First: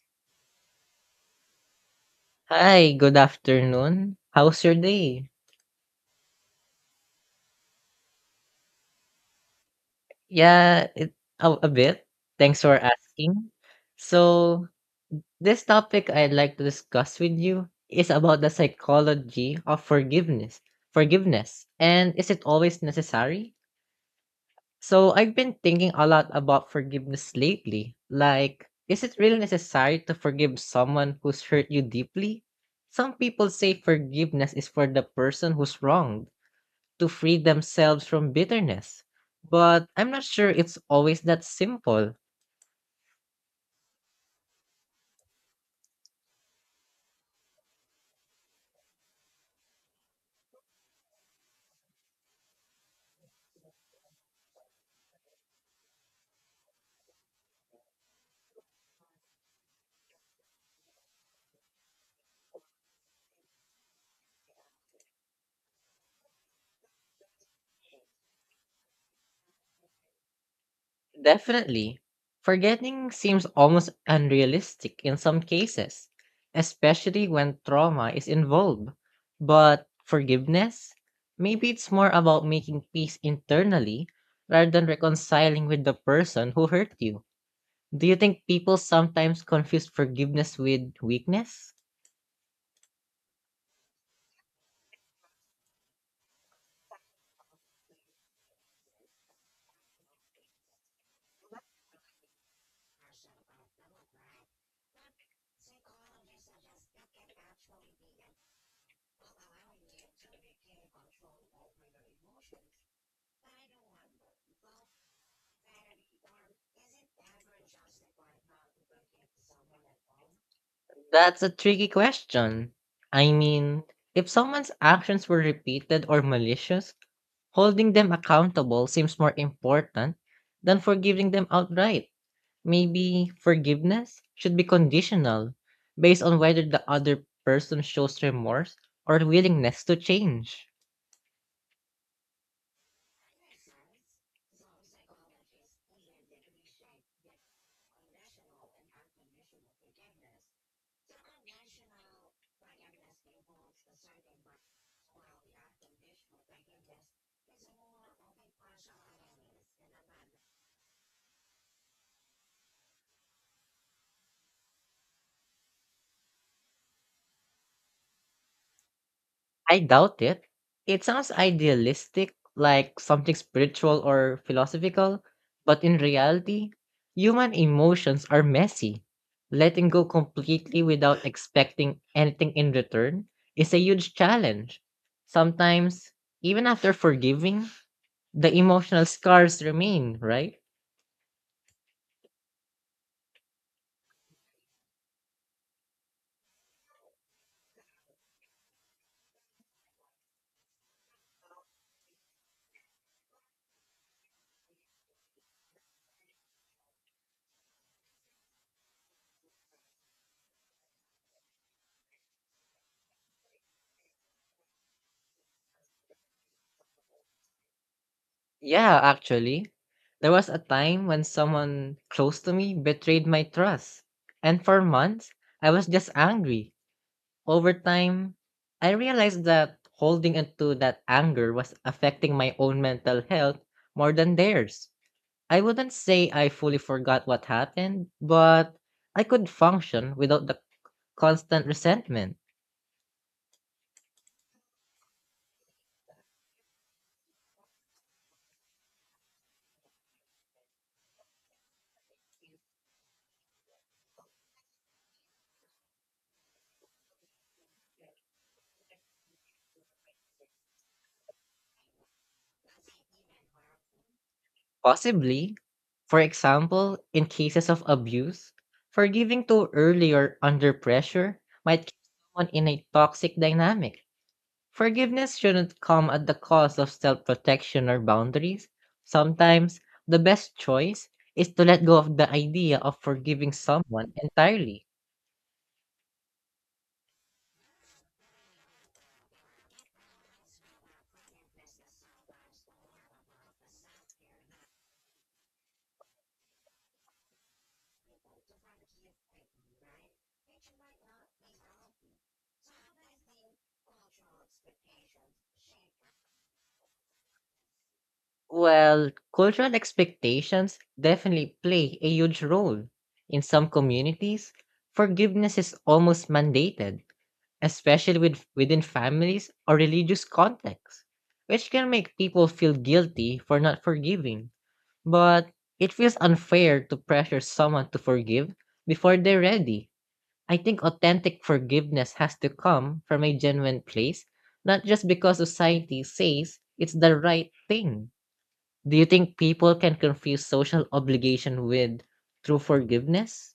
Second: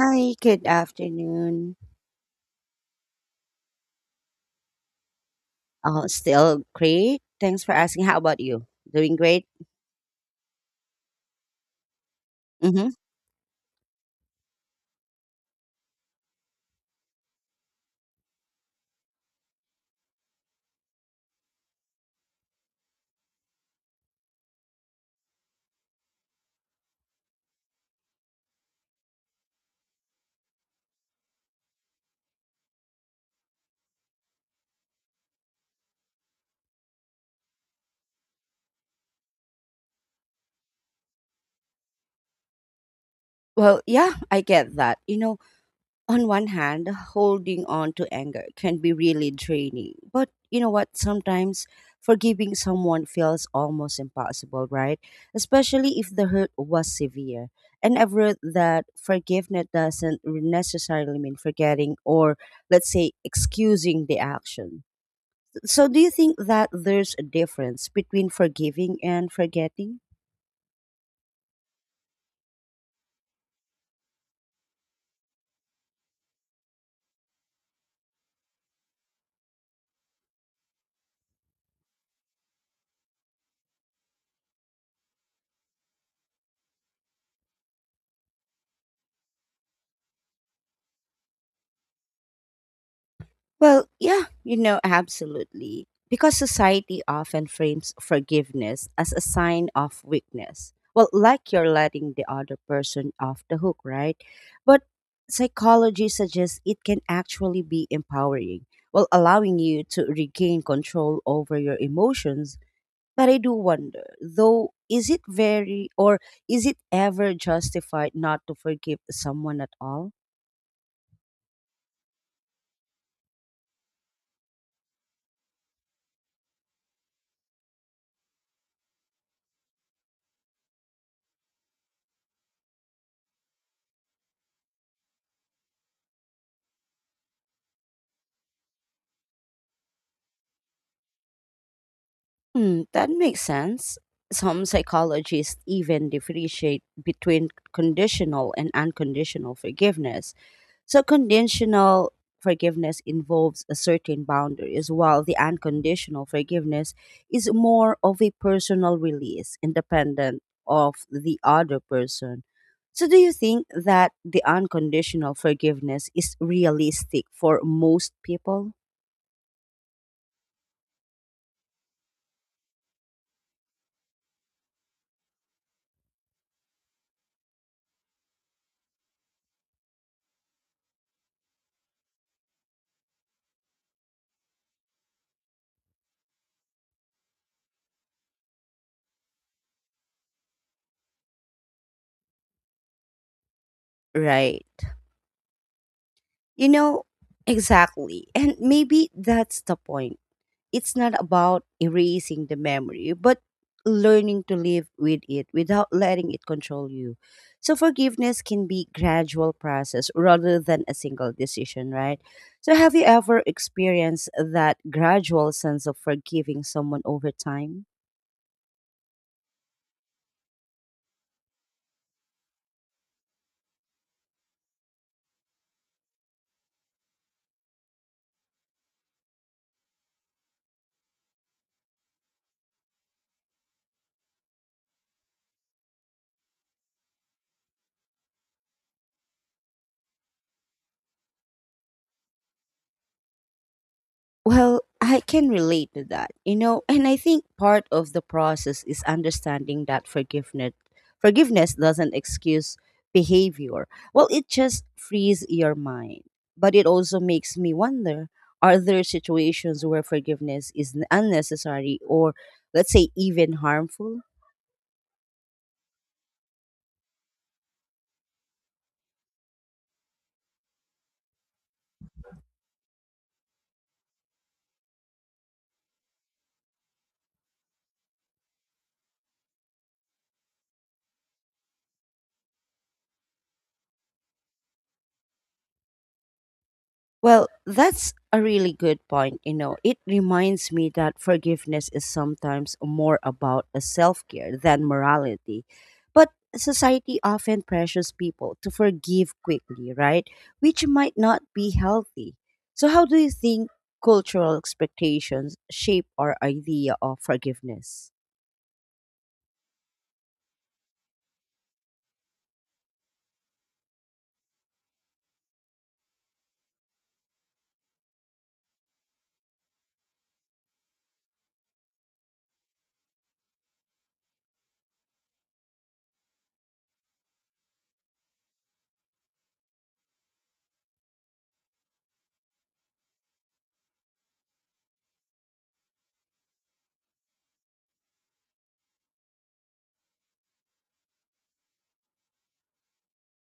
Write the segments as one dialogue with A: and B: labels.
A: Hi, good afternoon.
B: Hi, good afternoon. How's your day?
A: Oh, still great. Thanks for asking. How about you? Doing great?
B: Yeah, it a bit. Thanks for
A: Mm-hmm.
B: asking. So, this topic I'd like to discuss with you is about the psychology of forgiveness. Forgiveness. And is it always necessary? So, I've been thinking a lot about forgiveness lately. Like, is it really necessary to forgive someone who's hurt you deeply? Some people say forgiveness is for the person who's wronged to free themselves from bitterness. But I'm not sure it's always that simple.
A: Well, yeah, I get that. You know, on one hand, holding on to anger can be really draining. But you know what? Sometimes forgiving someone feels almost impossible, right? Especially if the hurt was severe. And I've read that forgiveness doesn't necessarily mean forgetting or, let's say, excusing the action. So, do you think that there's a difference between forgiving and forgetting?
B: Definitely, forgetting seems almost unrealistic in some cases, especially when trauma is involved. But forgiveness? Maybe it's more about making peace internally rather than reconciling with the person who hurt you. Do you think people sometimes confuse forgiveness with weakness?
A: Well, yeah, you know, absolutely. Because society often frames forgiveness as a sign of weakness. Well, like you're letting the other person off the hook, right? But psychology suggests it can actually be empowering, well, allowing you to regain control over your emotions. But I do wonder, though, is it ever justified not to forgive someone at all?
B: That's a tricky question. I mean, if someone's actions were repeated or malicious, holding them accountable seems more important than forgiving them outright. Maybe forgiveness should be conditional based on whether the other person shows remorse or willingness to change.
A: Hmm, that makes sense. Some psychologists even differentiate between conditional and unconditional forgiveness. So conditional forgiveness involves a certain boundaries, while the unconditional forgiveness is more of a personal release independent of the other person. So do you think that the unconditional forgiveness is realistic for most people?
B: I doubt it. It sounds idealistic, like something spiritual or philosophical, but in reality, human emotions are messy. Letting go completely without expecting anything in return is a huge challenge. Sometimes, even after forgiving, the emotional scars remain, right?
A: Right. You know, exactly. And maybe that's the point. It's not about erasing the memory, but learning to live with it without letting it control you. So forgiveness can be gradual process rather than a single decision, right? So have you ever experienced that gradual sense of forgiving someone over time?
B: Yeah, actually. There was a time when someone close to me betrayed my trust, and for months, I was just angry. Over time, I realized that holding onto that anger was affecting my own mental health more than theirs. I wouldn't say I fully forgot what happened, but I could function without the constant resentment.
A: Well, I can relate to that, you know, and I think part of the process is understanding that forgiveness doesn't excuse behavior. Well, it just frees your mind. But it also makes me wonder, are there situations where forgiveness is unnecessary or, let's say, even harmful?
B: Possibly, for example, in cases of abuse, forgiving too early or under pressure might keep someone in a toxic dynamic. Forgiveness shouldn't come at the cost of self protection or boundaries. Sometimes, the best choice is to let go of the idea of forgiving someone entirely.
A: Well, that's a really good point. You know, it reminds me that forgiveness is sometimes more about a self care than morality. But society often pressures people to forgive quickly, right? Which might not be healthy. So, how do you think cultural expectations shape our idea of forgiveness?
B: Well, cultural expectations definitely play a huge role. In some communities, forgiveness is almost mandated, especially within families or religious contexts, which can make people feel guilty for not forgiving. But it feels unfair to pressure someone to forgive before they're ready. I think authentic forgiveness has to come from a genuine place, not just because society says it's the right thing. Do you think people can confuse social obligation with true forgiveness?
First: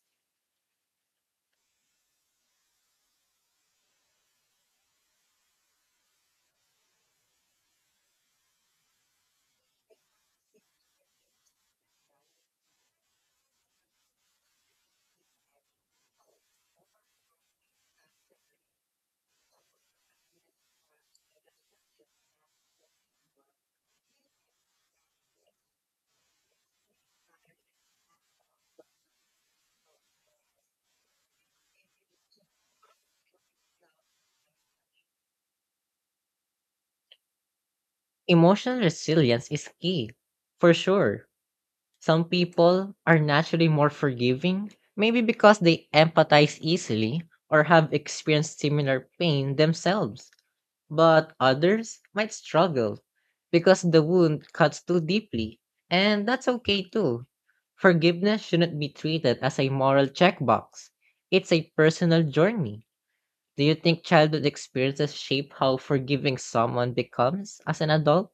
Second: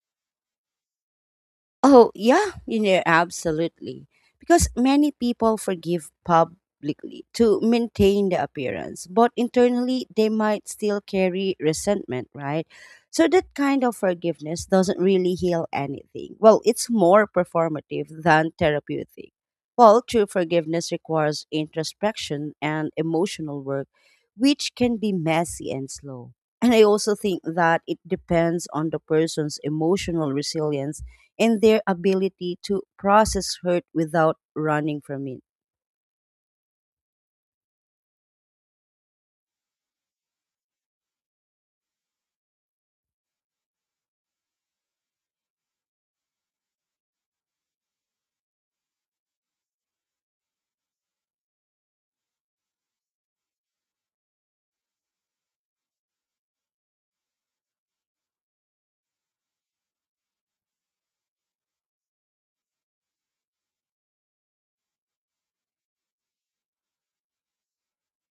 A: Oh, yeah, you know, absolutely. Because many people forgive publicly to maintain the appearance, but internally they might still carry resentment, right? So that kind of forgiveness doesn't really heal anything. Well, it's more performative than therapeutic. Well, true forgiveness requires introspection and emotional work, which can be messy and slow. And I also think that it depends on the person's emotional resilience and their ability to process hurt without running from it.
B: Emotional resilience is key, for sure. Some people are naturally more forgiving, maybe because they empathize easily or have experienced similar pain themselves, but others might struggle because the wound cuts too deeply. And that's okay too. Forgiveness shouldn't be treated as a moral checkbox, it's a personal journey. Do you think childhood experiences shape how forgiving someone becomes as an adult?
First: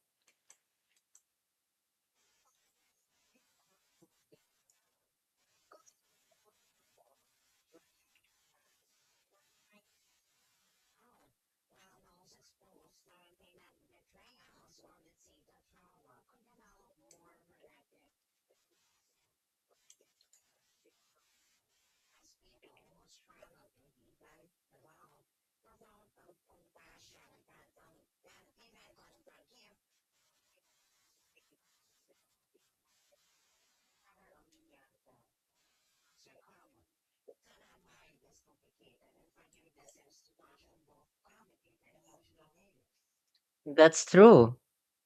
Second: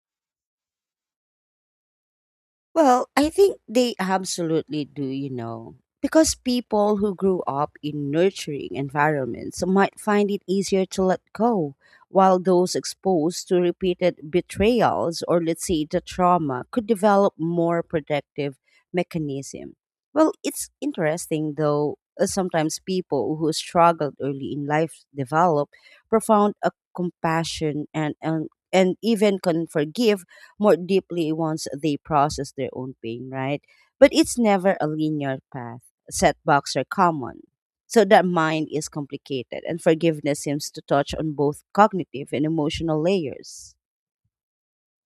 A: Well, I think they absolutely do, you know, because people who grew up in nurturing environments might find it easier to let go, while those exposed to repeated betrayals or, let's say, the trauma could develop more protective mechanism. Well, it's interesting though, sometimes people who struggled early in life develop profound compassion and even can forgive more deeply once they process their own pain, right? But it's never a linear path. Setbacks are common. So that mind is complicated, and forgiveness seems to touch on both cognitive and emotional layers.
B: That's true.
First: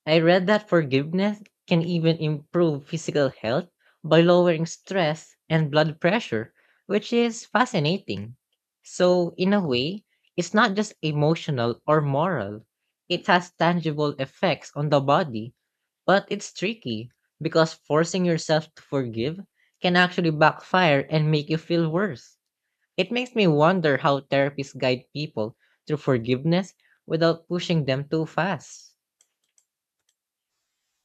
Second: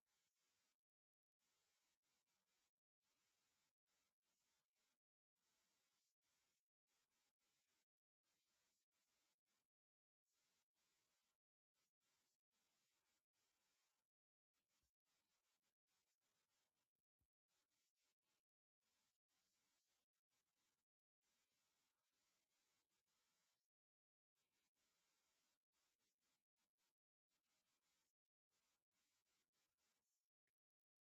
B: I read that forgiveness can even improve physical health by lowering stress and blood pressure, which is fascinating. So, in a way, it's not just emotional or moral, it has tangible effects on the body, but it's tricky because forcing yourself to forgive can actually backfire and make you feel worse. It makes me wonder how therapists guide people through forgiveness without pushing them too fast.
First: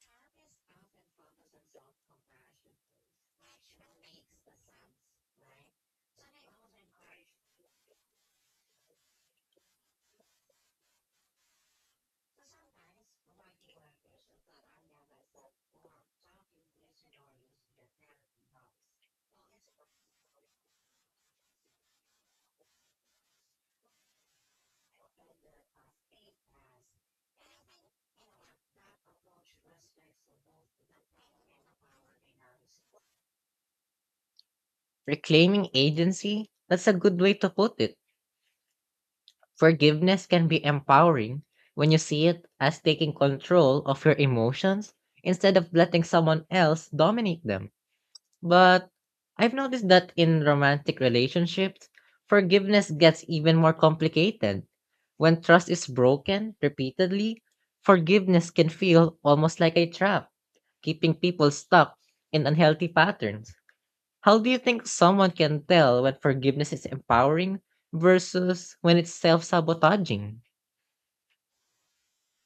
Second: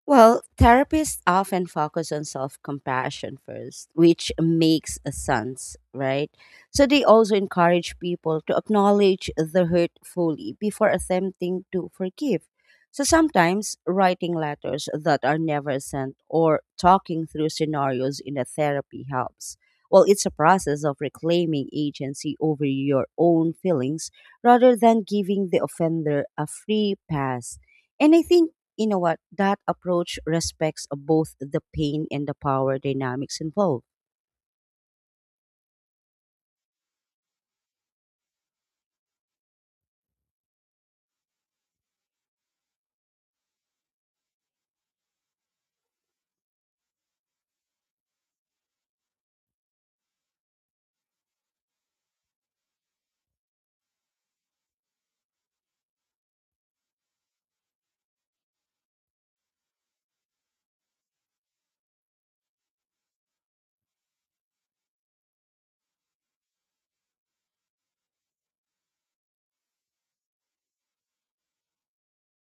A: Well, therapists often focus on self compassion first, which makes a sense, right? So they also encourage people to acknowledge the hurt fully before attempting to forgive. So sometimes writing letters that are never sent or talking through scenarios in a therapy helps. Well, it's a process of reclaiming agency over your own feelings rather than giving the offender a free pass. And I think, you know what, that approach respects both the pain and the power dynamics involved.
B: Reclaiming agency? That's a good way to put it. Forgiveness can be empowering when you see it as taking control of your emotions instead of letting someone else dominate them. But I've noticed that in romantic relationships, forgiveness gets even more complicated. When trust is broken repeatedly, forgiveness can feel almost like a trap, keeping people stuck in unhealthy patterns. How do you think someone can tell when forgiveness is empowering versus when it's self sabotaging?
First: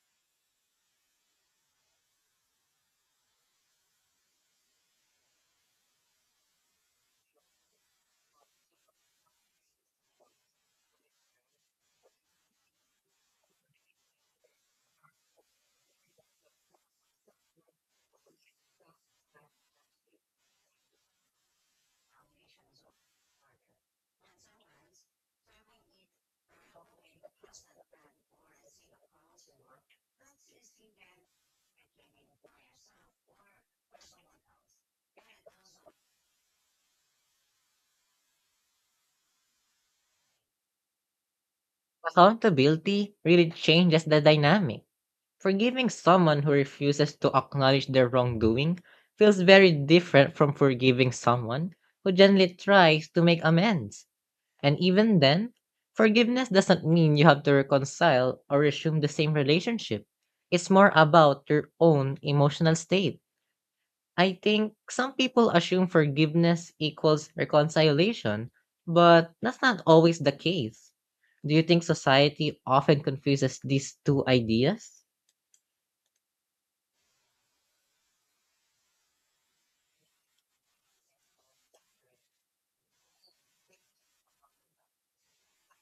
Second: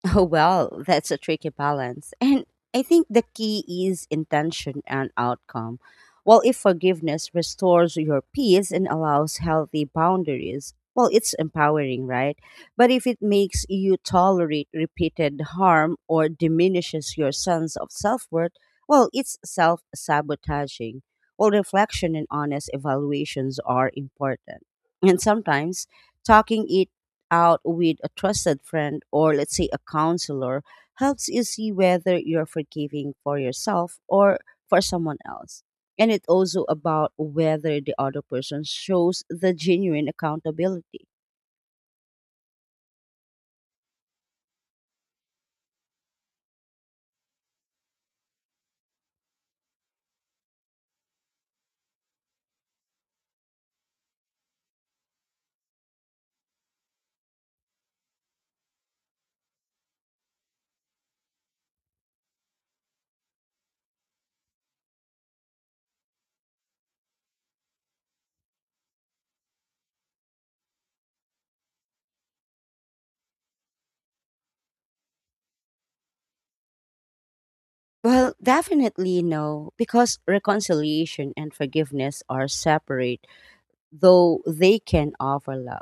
A: Oh, well, that's a tricky balance. And I think the key is intention and outcome. Well, if forgiveness restores your peace and allows healthy boundaries, well, it's empowering, right? But if it makes you tolerate repeated harm or diminishes your sense of self worth, well, it's self sabotaging. Well, reflection and honest evaluations are important. And sometimes talking it out with a trusted friend or, let's say, a counselor helps you see whether you're forgiving for yourself or for someone else. And it's also about whether the other person shows the genuine accountability.
B: Accountability really changes the dynamic. Forgiving someone who refuses to acknowledge their wrongdoing feels very different from forgiving someone who gently tries to make amends. And even then, forgiveness doesn't mean you have to reconcile or resume the same relationship. It's more about your own emotional state. I think some people assume forgiveness equals reconciliation, but that's not always the case. Do you think society often confuses these two ideas?
A: Well, definitely no, because reconciliation and forgiveness are separate though they can offer love.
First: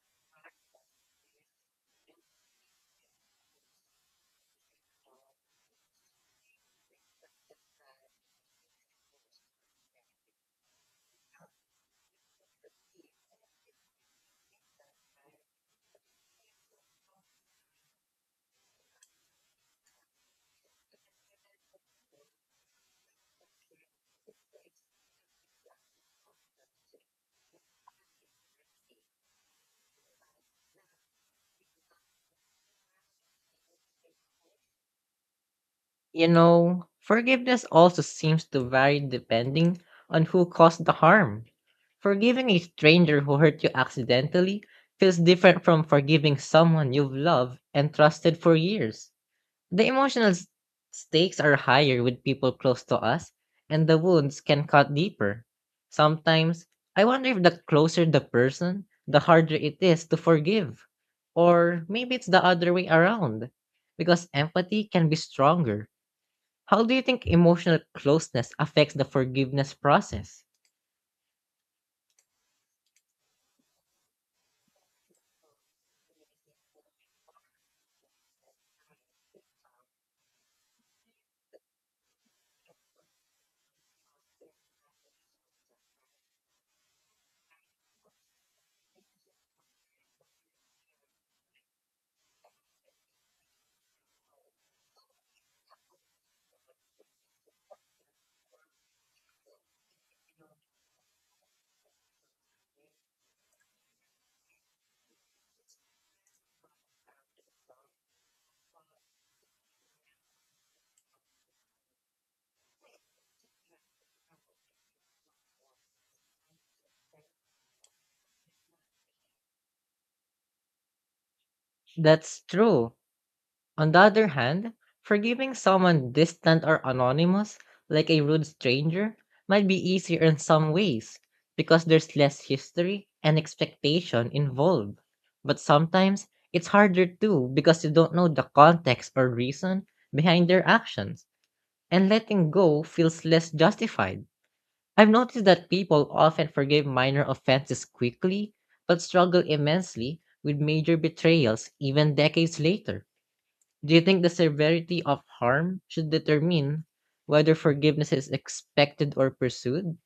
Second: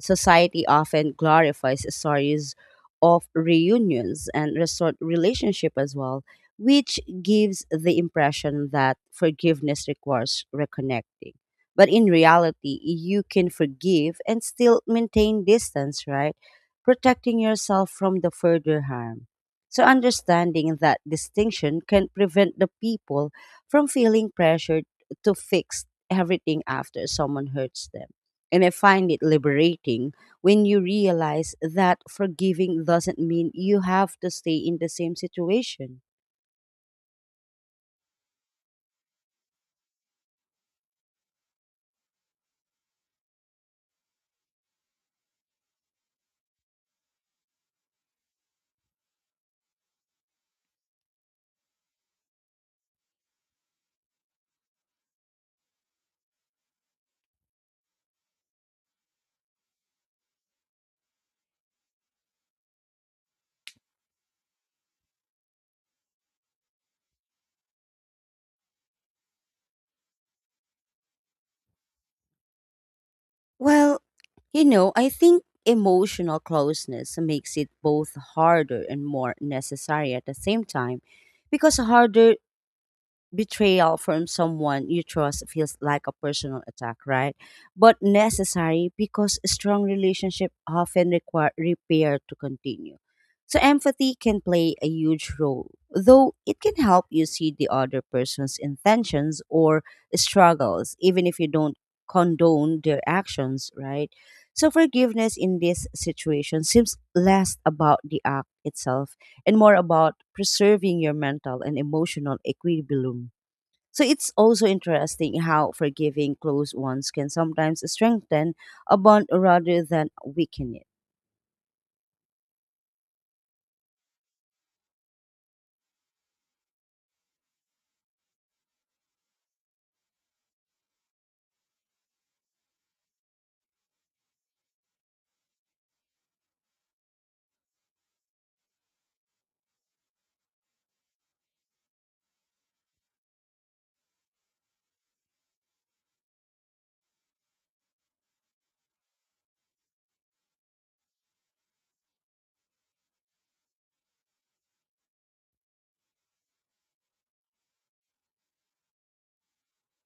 A: Society often glorifies stories of reunions and resort relationship as well, which gives the impression that forgiveness requires reconnecting. But in reality, you can forgive and still maintain distance, right? Protecting yourself from the further harm. So, understanding that distinction can prevent the people from feeling pressured to fix everything after someone hurts them. And I find it liberating when you realize that forgiving doesn't mean you have to stay in the same situation.
B: You know, forgiveness also seems to vary depending on who caused the harm. Forgiving a stranger who hurt you accidentally feels different from forgiving someone you've loved and trusted for years. The stakes are higher with people close to us, and the wounds can cut deeper. Sometimes, I wonder if the closer the person, the harder it is to forgive. Or maybe it's the other way around, because empathy can be stronger. How do you think emotional closeness affects the forgiveness process?
A: Well, you know, I think emotional closeness makes it both harder and more necessary at the same time because harder betrayal from someone you trust feels like a personal attack, right? But necessary because strong relationship often require repair to continue. So empathy can play a huge role, though it can help you see the other person's intentions or struggles, even if you don't condone their actions, right? So forgiveness in this situation seems less about the act itself and more about preserving your mental and emotional equilibrium. So it's also interesting how forgiving close ones can sometimes strengthen a bond rather than weaken it.
B: That's true. On the other hand, forgiving someone distant or anonymous, like a rude stranger, might be easier in some ways because there's less history and expectation involved. But sometimes it's harder too because you don't know the context or reason behind their actions, and letting go feels less justified. I've noticed that people often forgive minor offenses quickly, but struggle immensely with major betrayals even decades later. Do you think the severity of harm should determine whether forgiveness is expected or pursued?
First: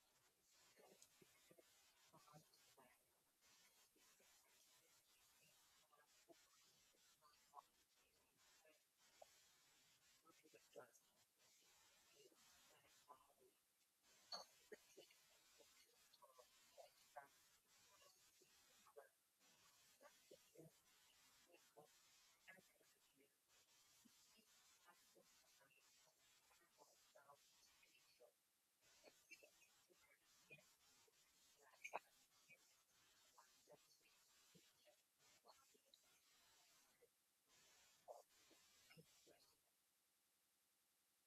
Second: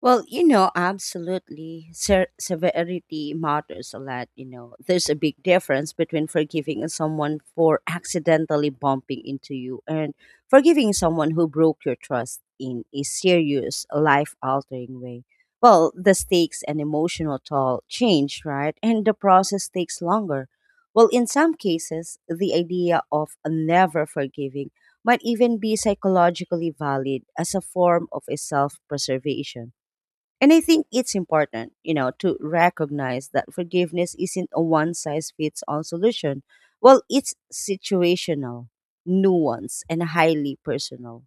A: Well, you know, absolutely. Severity matters a lot. You know, there's a big difference between forgiving someone for accidentally bumping into you and forgiving someone who broke your trust in a serious, life altering way. Well, the stakes and emotional toll change, right? And the process takes longer. Well, in some cases, the idea of never forgiving might even be psychologically valid as a form of a self preservation. And I think it's important, you know, to recognize that forgiveness isn't a one size fits all solution. Well, it's situational, nuanced, and highly personal.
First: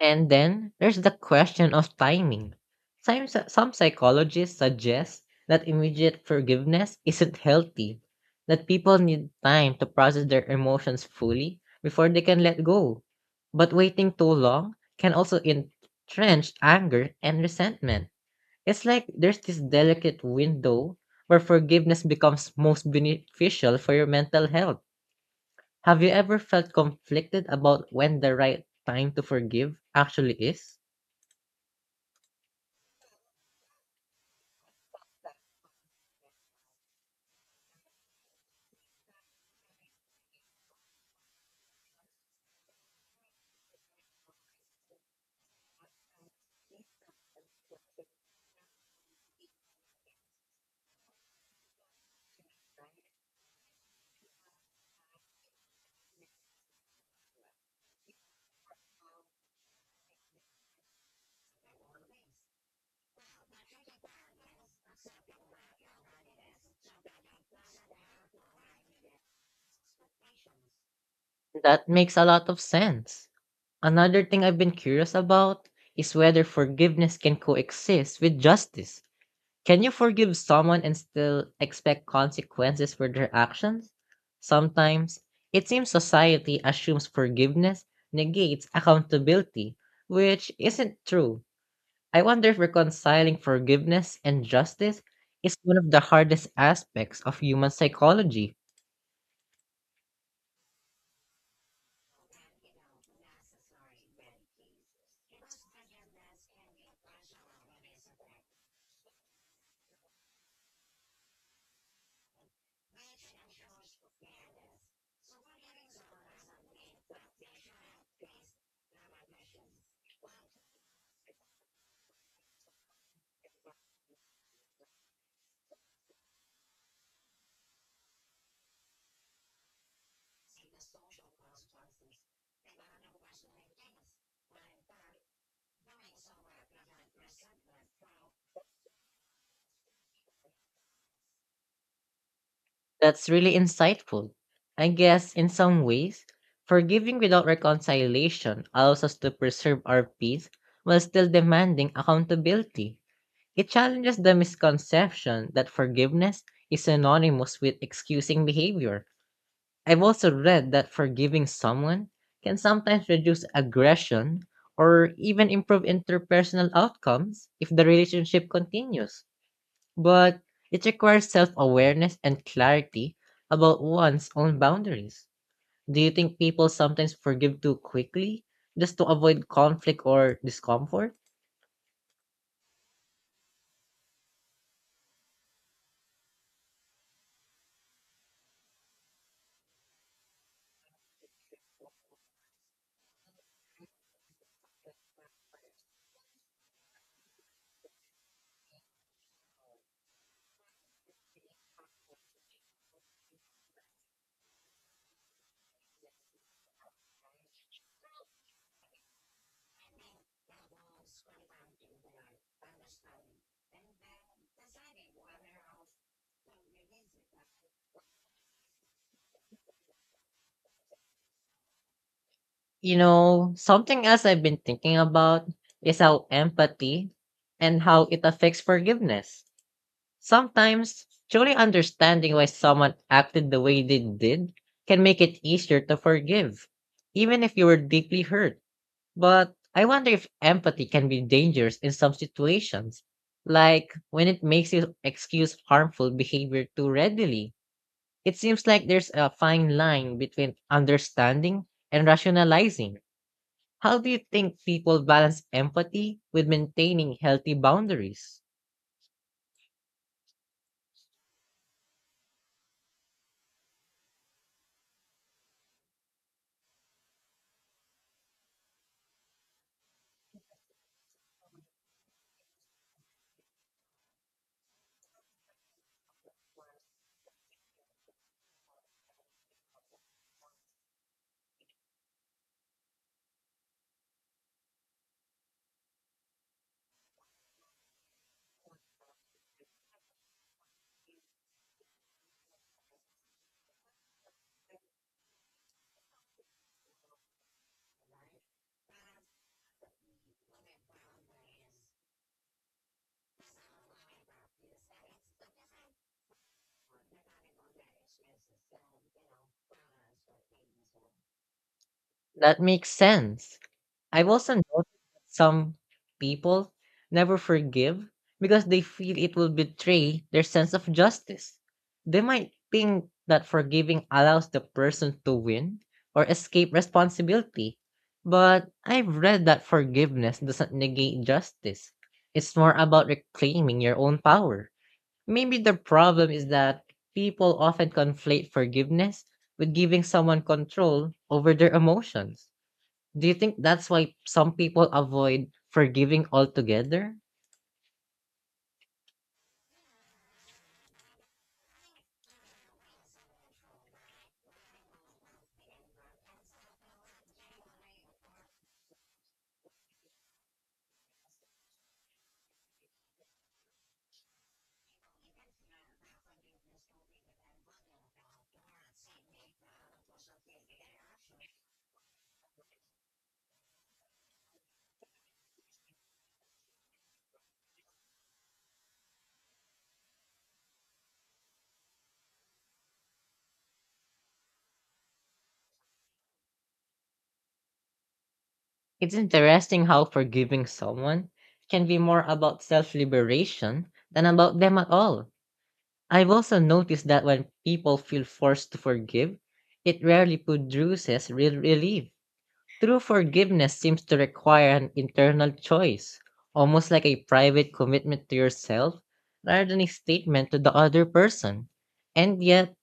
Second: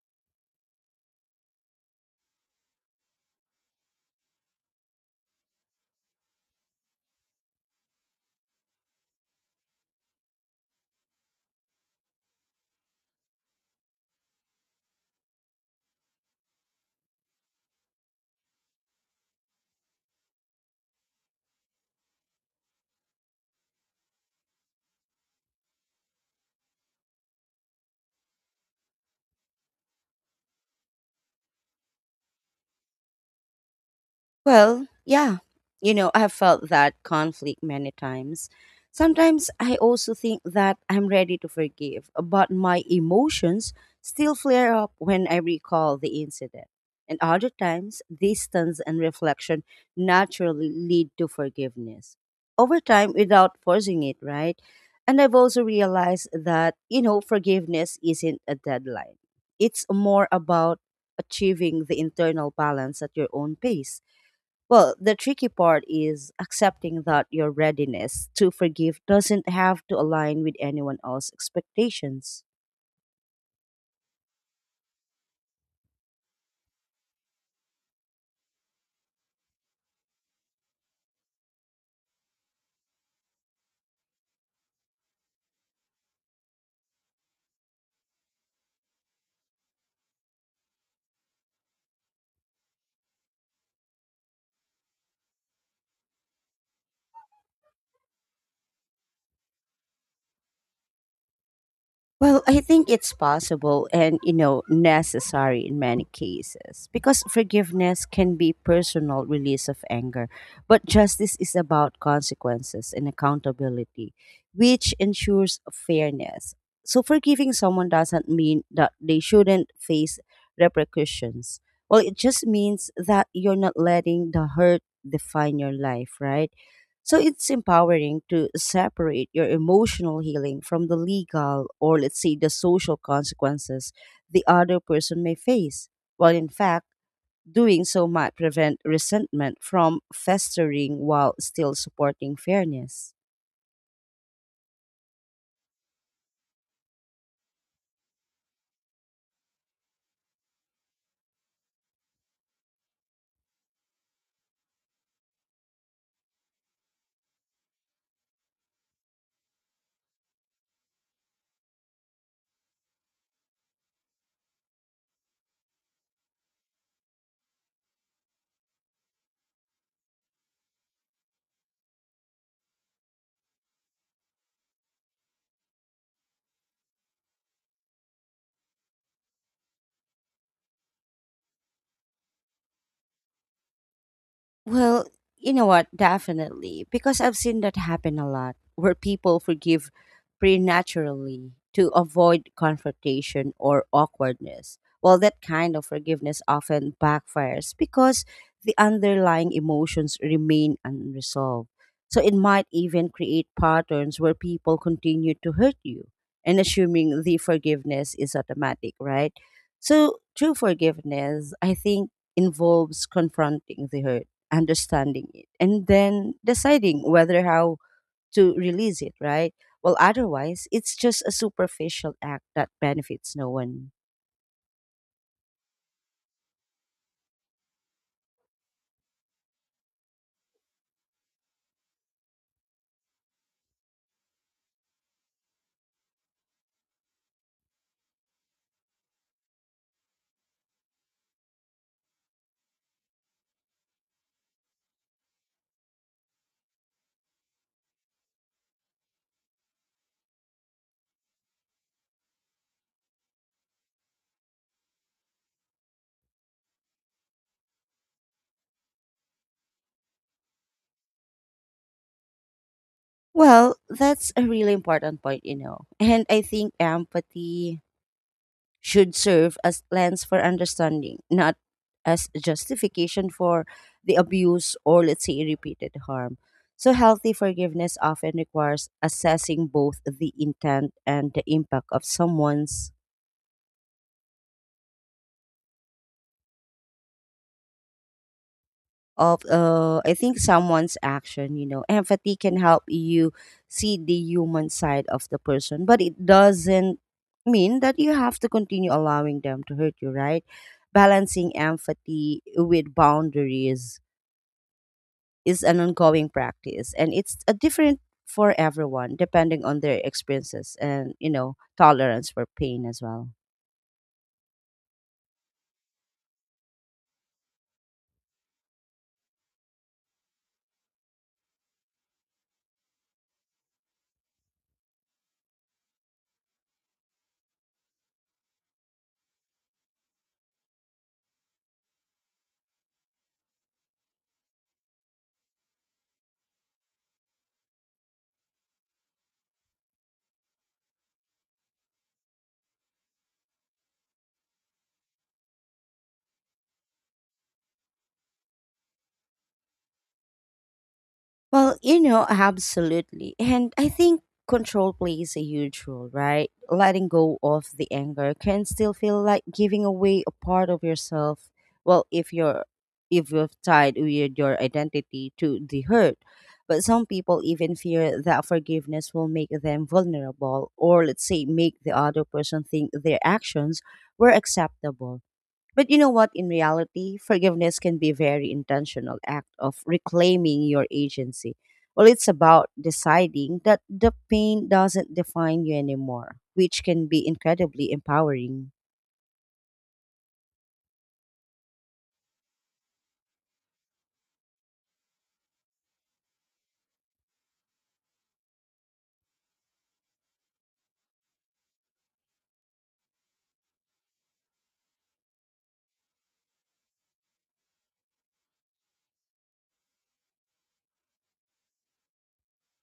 B: And then there's the question of timing. Some psychologists suggest that immediate forgiveness isn't healthy, that people need time to process their emotions fully before they can let go. But waiting too long can also entrench anger and resentment. It's like there's this delicate window where forgiveness becomes most beneficial for your mental health. Have you ever felt conflicted about when the right time to forgive actually is?
A: Well, yeah. You know, I've felt that conflict many times. Sometimes I also think that I'm ready to forgive, but my emotions still flare up when I recall the incident. And other times, distance and reflection naturally lead to forgiveness over time without forcing it, right? And I've also realized that, you know, forgiveness isn't a deadline, it's more about achieving the internal balance at your own pace. Well, the tricky part is accepting that your readiness to forgive doesn't have to align with anyone else's
B: That makes a
A: expectations.
B: lot of sense. Another thing I've been curious about is whether forgiveness can coexist with justice. Can you forgive someone and still expect consequences for their actions? Sometimes, it seems society assumes forgiveness negates accountability, which isn't true. I wonder if reconciling forgiveness and justice is one of the hardest aspects of human psychology.
A: Well, I think it's possible and, you know, necessary in many cases because forgiveness can be personal release of anger, but justice is about consequences and accountability, which ensures fairness. So forgiving someone doesn't mean that they shouldn't face repercussions. Well, it just means that you're not letting the hurt define your life, right? So it's empowering to separate your emotional healing from the legal or, let's say, the social consequences the other person may face. While in fact, doing so might prevent resentment from festering while still supporting fairness.
B: That's really insightful. I guess, in some ways, forgiving without reconciliation allows us to preserve our peace while still demanding accountability. It challenges the misconception that forgiveness is synonymous with excusing behavior. I've also read that forgiving someone can sometimes reduce aggression or even improve interpersonal outcomes if the relationship continues. But it requires self awareness and clarity about one's own boundaries. Do you think people sometimes forgive too quickly just to avoid conflict or discomfort?
A: Well, you know what? Definitely. Because I've seen that happen a lot where people forgive preternaturally to avoid confrontation or awkwardness. Well, that kind of forgiveness often backfires because the underlying emotions remain unresolved. So it might even create patterns where people continue to hurt you and assuming the forgiveness is automatic, right? So true forgiveness, I think, involves confronting the hurt understanding it, and then deciding whether how to release it, right? Well, otherwise, it's just a superficial act that
B: You
A: benefits no
B: know,
A: one.
B: something else I've been thinking about is how empathy and how it affects forgiveness. Sometimes, truly understanding why someone acted the way they did can make it easier to forgive, even if you were deeply hurt. But I wonder if empathy can be dangerous in some situations, like when it makes you excuse harmful behavior too readily. It seems like there's a fine line between understanding and rationalizing. How do you think people balance empathy with maintaining healthy boundaries?
A: Well, that's a really important point, you know. And I think empathy should serve as lens for understanding, not as justification for the abuse or, let's say, repeated harm. So healthy forgiveness often requires assessing both the intent and the impact of someone's of I think someone's action, you know. Empathy can help you see the human side of the person, but it doesn't mean that you have to continue allowing them to hurt you, right? Balancing empathy with boundaries is an ongoing practice and it's a different for everyone depending on their experiences and you know tolerance for
B: That
A: pain
B: makes
A: as well.
B: sense. I've also noticed that some people never forgive because they feel it will betray their sense of justice. They might think that forgiving allows the person to win or escape responsibility. But I've read that forgiveness doesn't negate justice. It's more about reclaiming your own power. Maybe the problem is that people often conflate forgiveness with giving someone control over their emotions. Do you think that's why some people avoid forgiving altogether?
A: Well, you know, absolutely. And I think control plays a huge role, right? Letting go of the anger can still feel like giving away a part of yourself. Well, if you've tied with your identity to the hurt. But some people even fear that forgiveness will make them vulnerable or, let's say, make the other person think their actions were acceptable but you know what? In reality, forgiveness can be a very intentional act of reclaiming your agency. Well, it's about deciding that the pain doesn't define you anymore, which can be incredibly empowering.
B: It's interesting how forgiving someone can be more about self liberation than about them at all. I've also noticed that when people feel forced to forgive, it rarely produces real relief. True forgiveness seems to require an internal choice, almost like a private commitment to yourself rather than a statement to the other person. And yet,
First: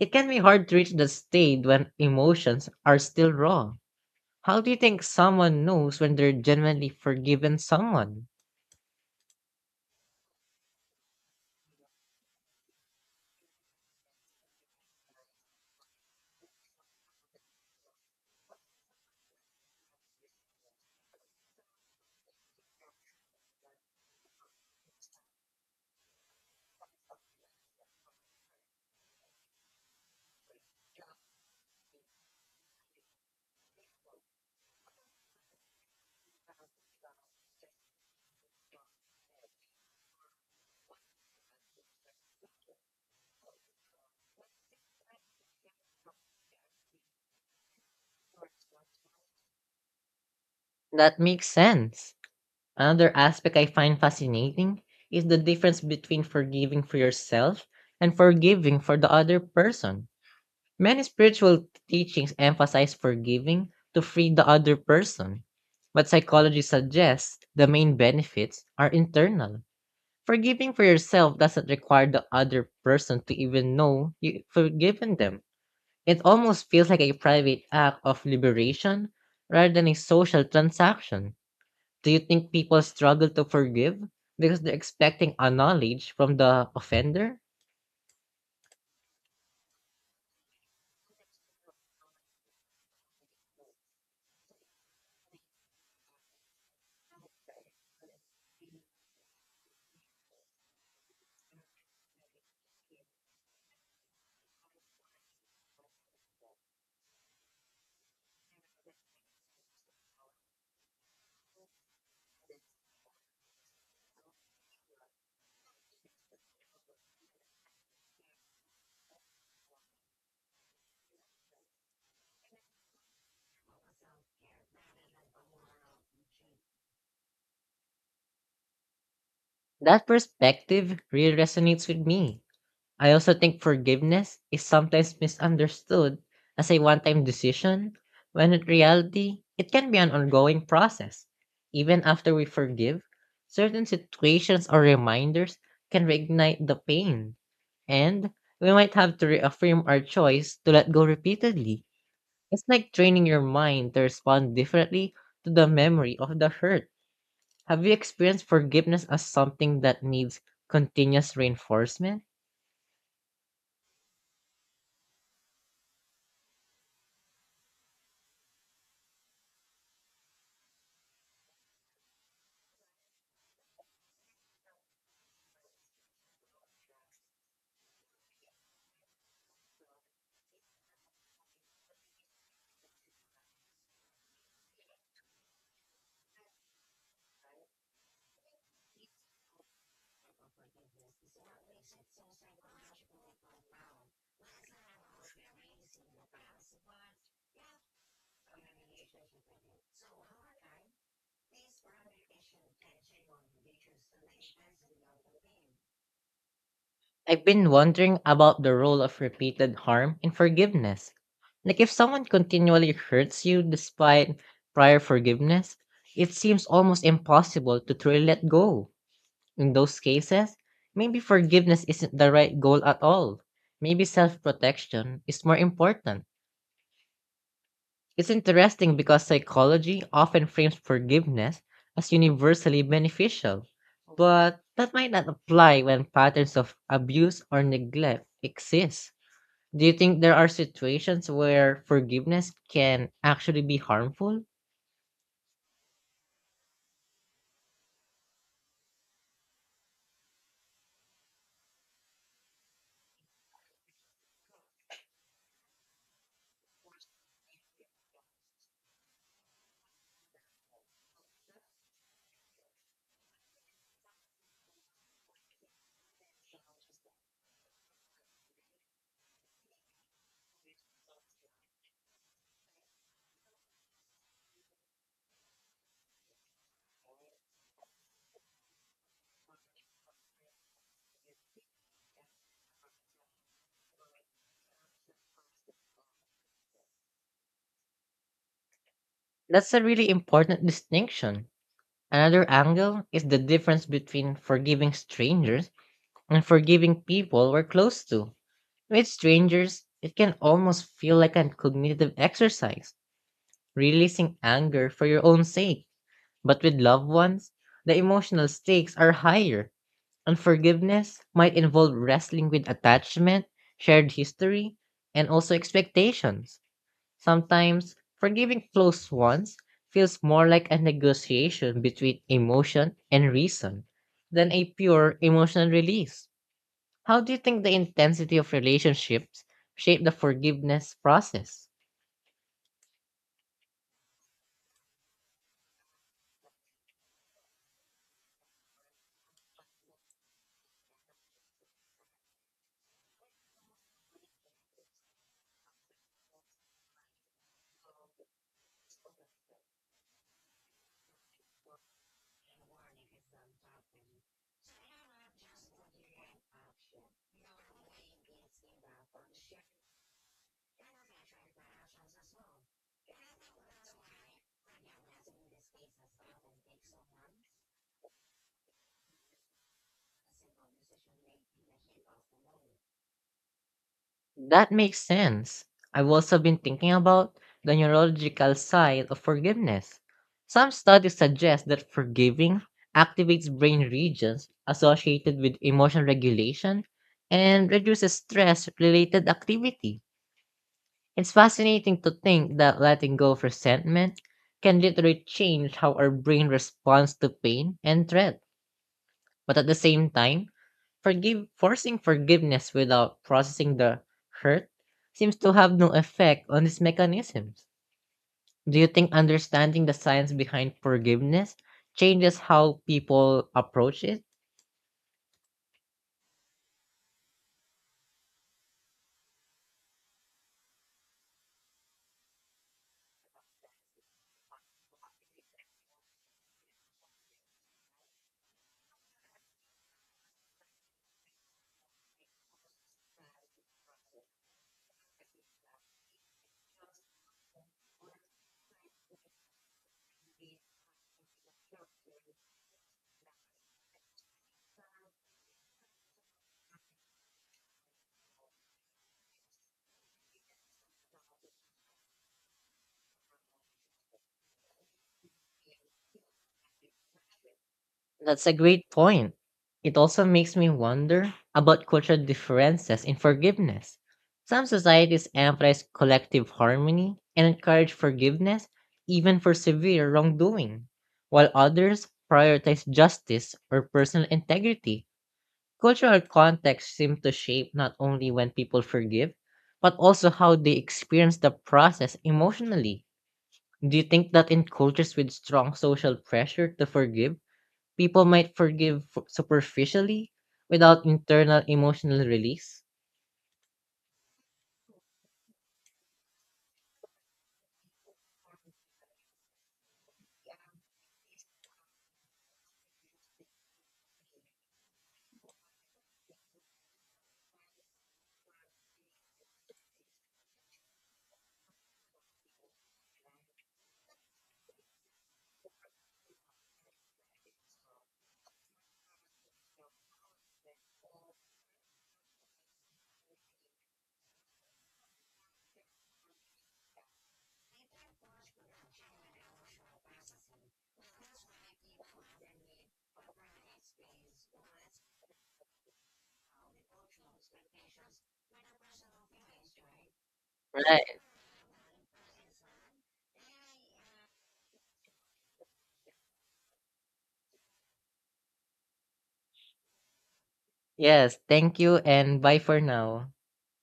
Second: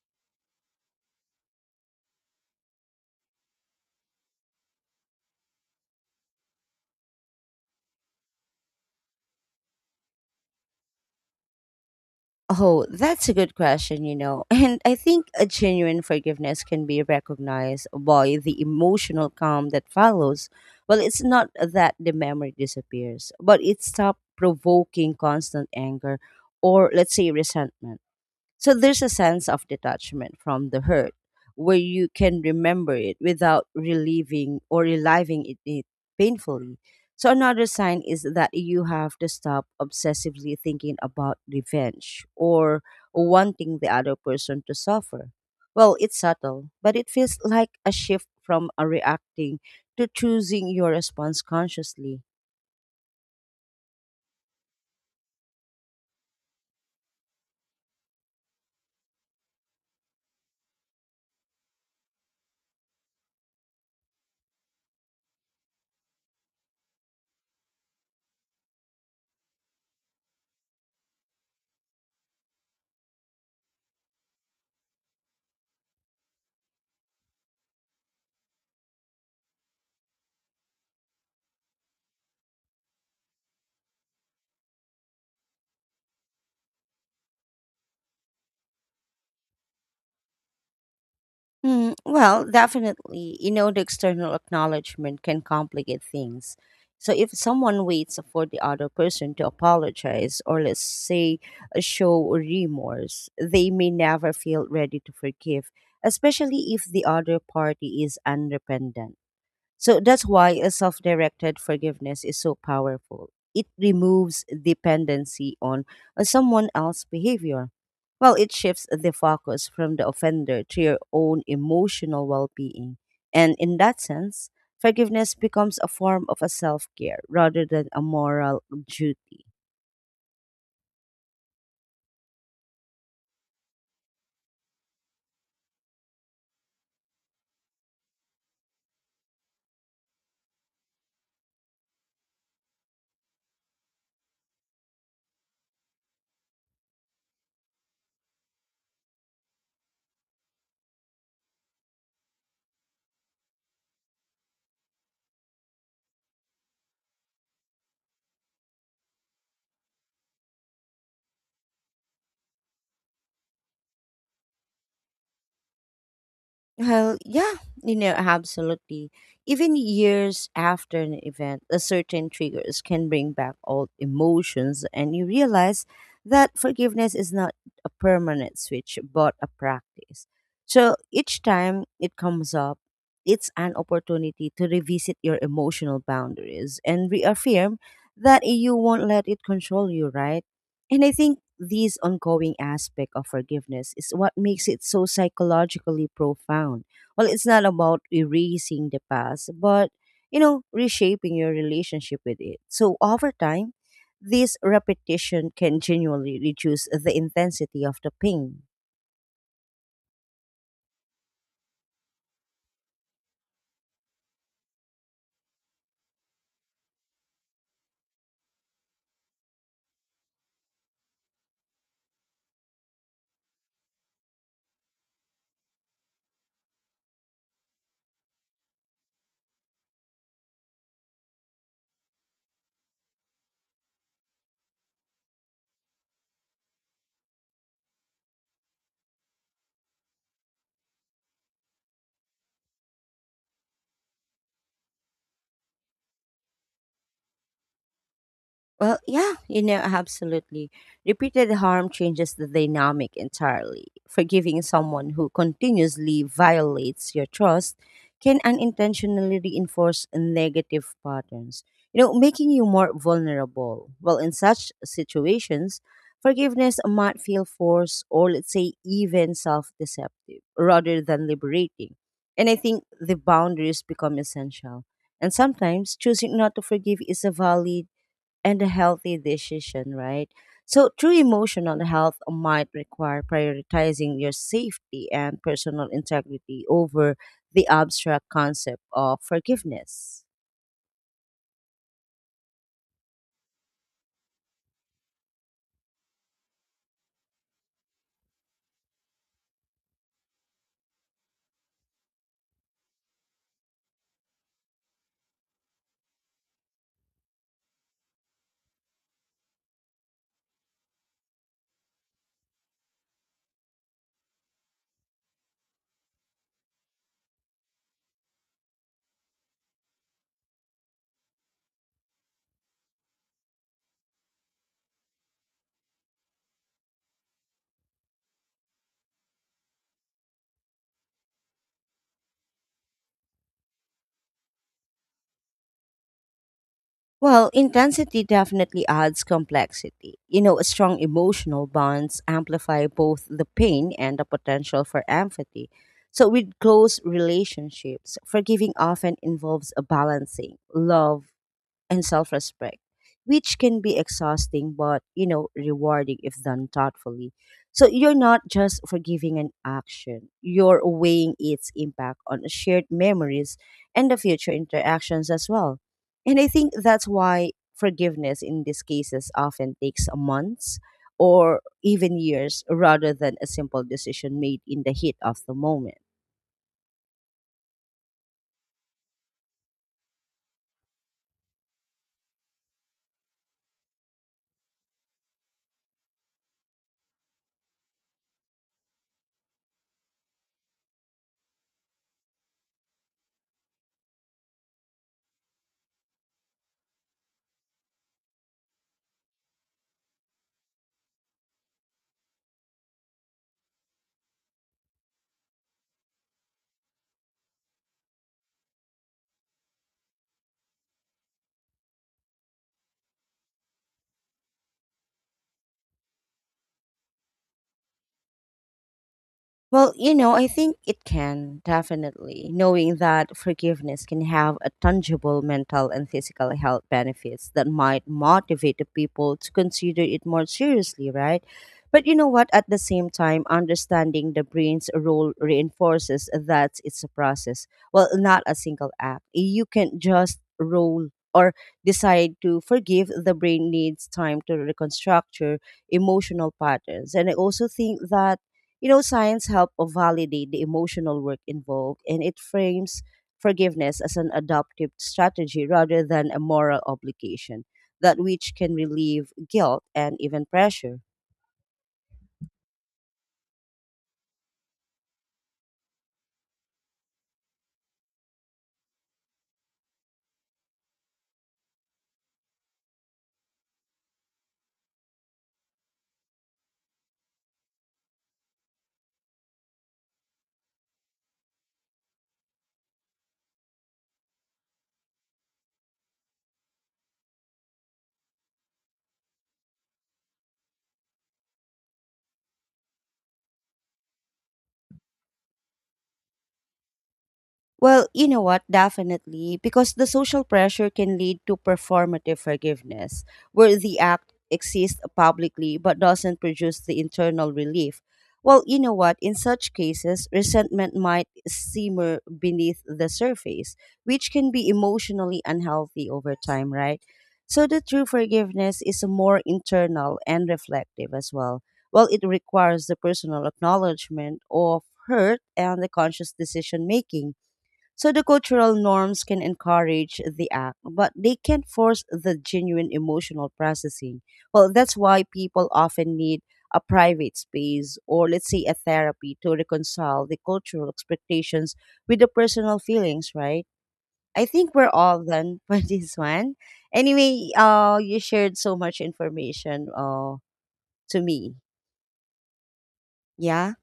B: it can be hard to reach the state when emotions are still raw. How do you think someone knows when they're genuinely forgiven someone?
A: Oh, that's a good question, you know. And I think a genuine forgiveness can be recognized by the emotional calm that follows. Well, it's not that the memory disappears, but it stops provoking constant anger or, let's say, resentment. So there's a sense of detachment from the hurt where you can remember it without relieving or reliving it painfully. So another sign is that you have to stop obsessively thinking about revenge or wanting the other person to suffer. Well, it's subtle, but it feels like a shift from a reacting to choosing your
B: That
A: response
B: makes sense.
A: consciously.
B: Another aspect I find fascinating is the difference between forgiving for yourself and forgiving for the other person. Many spiritual teachings emphasize forgiving to free the other person, but psychology suggests the main benefits are internal. Forgiving for yourself doesn't require the other person to even know you've forgiven them. It almost feels like a private act of liberation rather than a social transaction. Do you think people struggle to forgive because they're expecting a knowledge from the offender?
A: Well, definitely, the external acknowledgement can complicate things. So if someone waits for the other person to apologize or let's say show remorse, they may never feel ready to forgive, especially if the other party is unrepentant. So that's why a self directed forgiveness is so powerful. It removes dependency on someone else's behavior. Well, it shifts the focus from the offender to your own emotional well being. And in that sense, forgiveness becomes a form of a self care rather than a moral duty.
B: That perspective really resonates with me. I also think forgiveness is sometimes misunderstood as a one time decision, when in reality, it can be an ongoing process. Even after we forgive, certain situations or reminders can reignite the pain, and we might have to reaffirm our choice to let go repeatedly. It's like training your mind to respond differently to the memory of the hurt. Have you experienced forgiveness as something that needs continuous reinforcement?
A: Well, yeah, absolutely. Even years after an event, a certain triggers can bring back old emotions, and you realize that forgiveness is not a permanent switch, but a practice. So each time it comes up, it's an opportunity to revisit your emotional boundaries and reaffirm that you won't let it control you, right? And I think these ongoing aspect of forgiveness is what makes it so psychologically profound. Well, it's not about erasing the past, but reshaping your relationship with it. So over time, this repetition can genuinely reduce the
B: I've been
A: intensity of the
B: wondering
A: pain.
B: about the role of repeated harm in forgiveness. Like, if someone continually hurts you despite prior forgiveness, it seems almost impossible to truly let go. In those cases, maybe forgiveness isn't the right goal at all. Maybe self protection is more important. It's interesting because psychology often frames forgiveness as universally beneficial, but that might not apply when patterns of abuse or neglect exist. Do you think there are situations where forgiveness can actually be harmful?
A: Well, yeah, absolutely. Repeated harm changes the dynamic entirely. Forgiving someone who continuously violates your trust can unintentionally reinforce negative patterns, making you more vulnerable. Well, in such situations, forgiveness might feel forced or, let's say, even self deceptive rather than liberating. And I think the boundaries become essential. And sometimes choosing not to forgive is a valid and a healthy decision, right? So, true emotional health might require prioritizing your safety and personal integrity over the abstract concept of
B: That's a really
A: forgiveness.
B: important distinction. Another angle is the difference between forgiving strangers and forgiving people we're close to. With strangers, it can almost feel like a cognitive exercise, releasing anger for your own sake. But with loved ones, the emotional stakes are higher. Unforgiveness might involve wrestling with attachment, shared history, and also expectations. Sometimes, forgiving close ones feels more like a negotiation between emotion and reason than a pure emotional release. How do you think the intensity of relationships shape the forgiveness process?
A: Well, intensity definitely adds complexity. You know, strong emotional bonds amplify both the pain and the potential for empathy. So, with close relationships, forgiving often involves a balancing love and self-respect, which can be exhausting but, you know, rewarding if done thoughtfully. So you're not just forgiving an action, you're weighing its impact on shared memories and the future interactions as well. And I think that's why forgiveness in these cases often takes months or even years rather than a simple decision made
B: That
A: in the
B: makes
A: heat of the
B: sense.
A: moment.
B: I've also been thinking about the neurological side of forgiveness. Some studies suggest that forgiving activates brain regions associated with emotional regulation and reduces stress related activity. It's fascinating to think that letting go of resentment can literally change how our brain responds to pain and threat. But at the same time, Forgive forcing forgiveness without processing the hurt seems to have no effect on these mechanisms. Do you think understanding the science behind forgiveness changes how people approach it?
A: Well, I think it can definitely, knowing that forgiveness can have a tangible mental and physical health benefits that might motivate the people to consider it more seriously, right? But you know what? At the same time, understanding the brain's role reinforces that it's a process. Well, not a single act. You can just roll or decide to forgive. The brain needs time to reconstruct your emotional patterns. And I also think that, signs help validate the emotional work involved and it frames forgiveness as an adaptive strategy rather than a moral obligation, that
B: That's a
A: which can
B: great
A: relieve
B: point.
A: guilt
B: It
A: and
B: also
A: even
B: makes me
A: pressure.
B: wonder about cultural differences in forgiveness. Some societies emphasize collective harmony and encourage forgiveness even for severe wrongdoing, while others prioritize justice or personal integrity. Cultural context seem to shape not only when people forgive, but also how they experience the process emotionally. Do you think that in cultures with strong social pressure to forgive, people might superficially without internal emotional release?
A: Well, you know what? Definitely. Because the social pressure can lead to performative forgiveness, where the act exists publicly but doesn't produce the internal relief. Well, you know what? In such cases, resentment might simmer beneath the surface, which can be emotionally unhealthy over time, right? So, the true forgiveness is more internal and reflective as well. Well, it requires the personal acknowledgement of hurt and the conscious decision making, so the cultural norms can encourage the act, but they can't force the genuine emotional processing. Well, that's why people often need a private space or let's say a therapy to reconcile the cultural
B: Right.
A: expectations with the personal feelings, right? I think we're all done for this one. Anyway, you shared so much information to
B: Yes.
A: me.
B: Thank you and bye for now.
A: Yeah.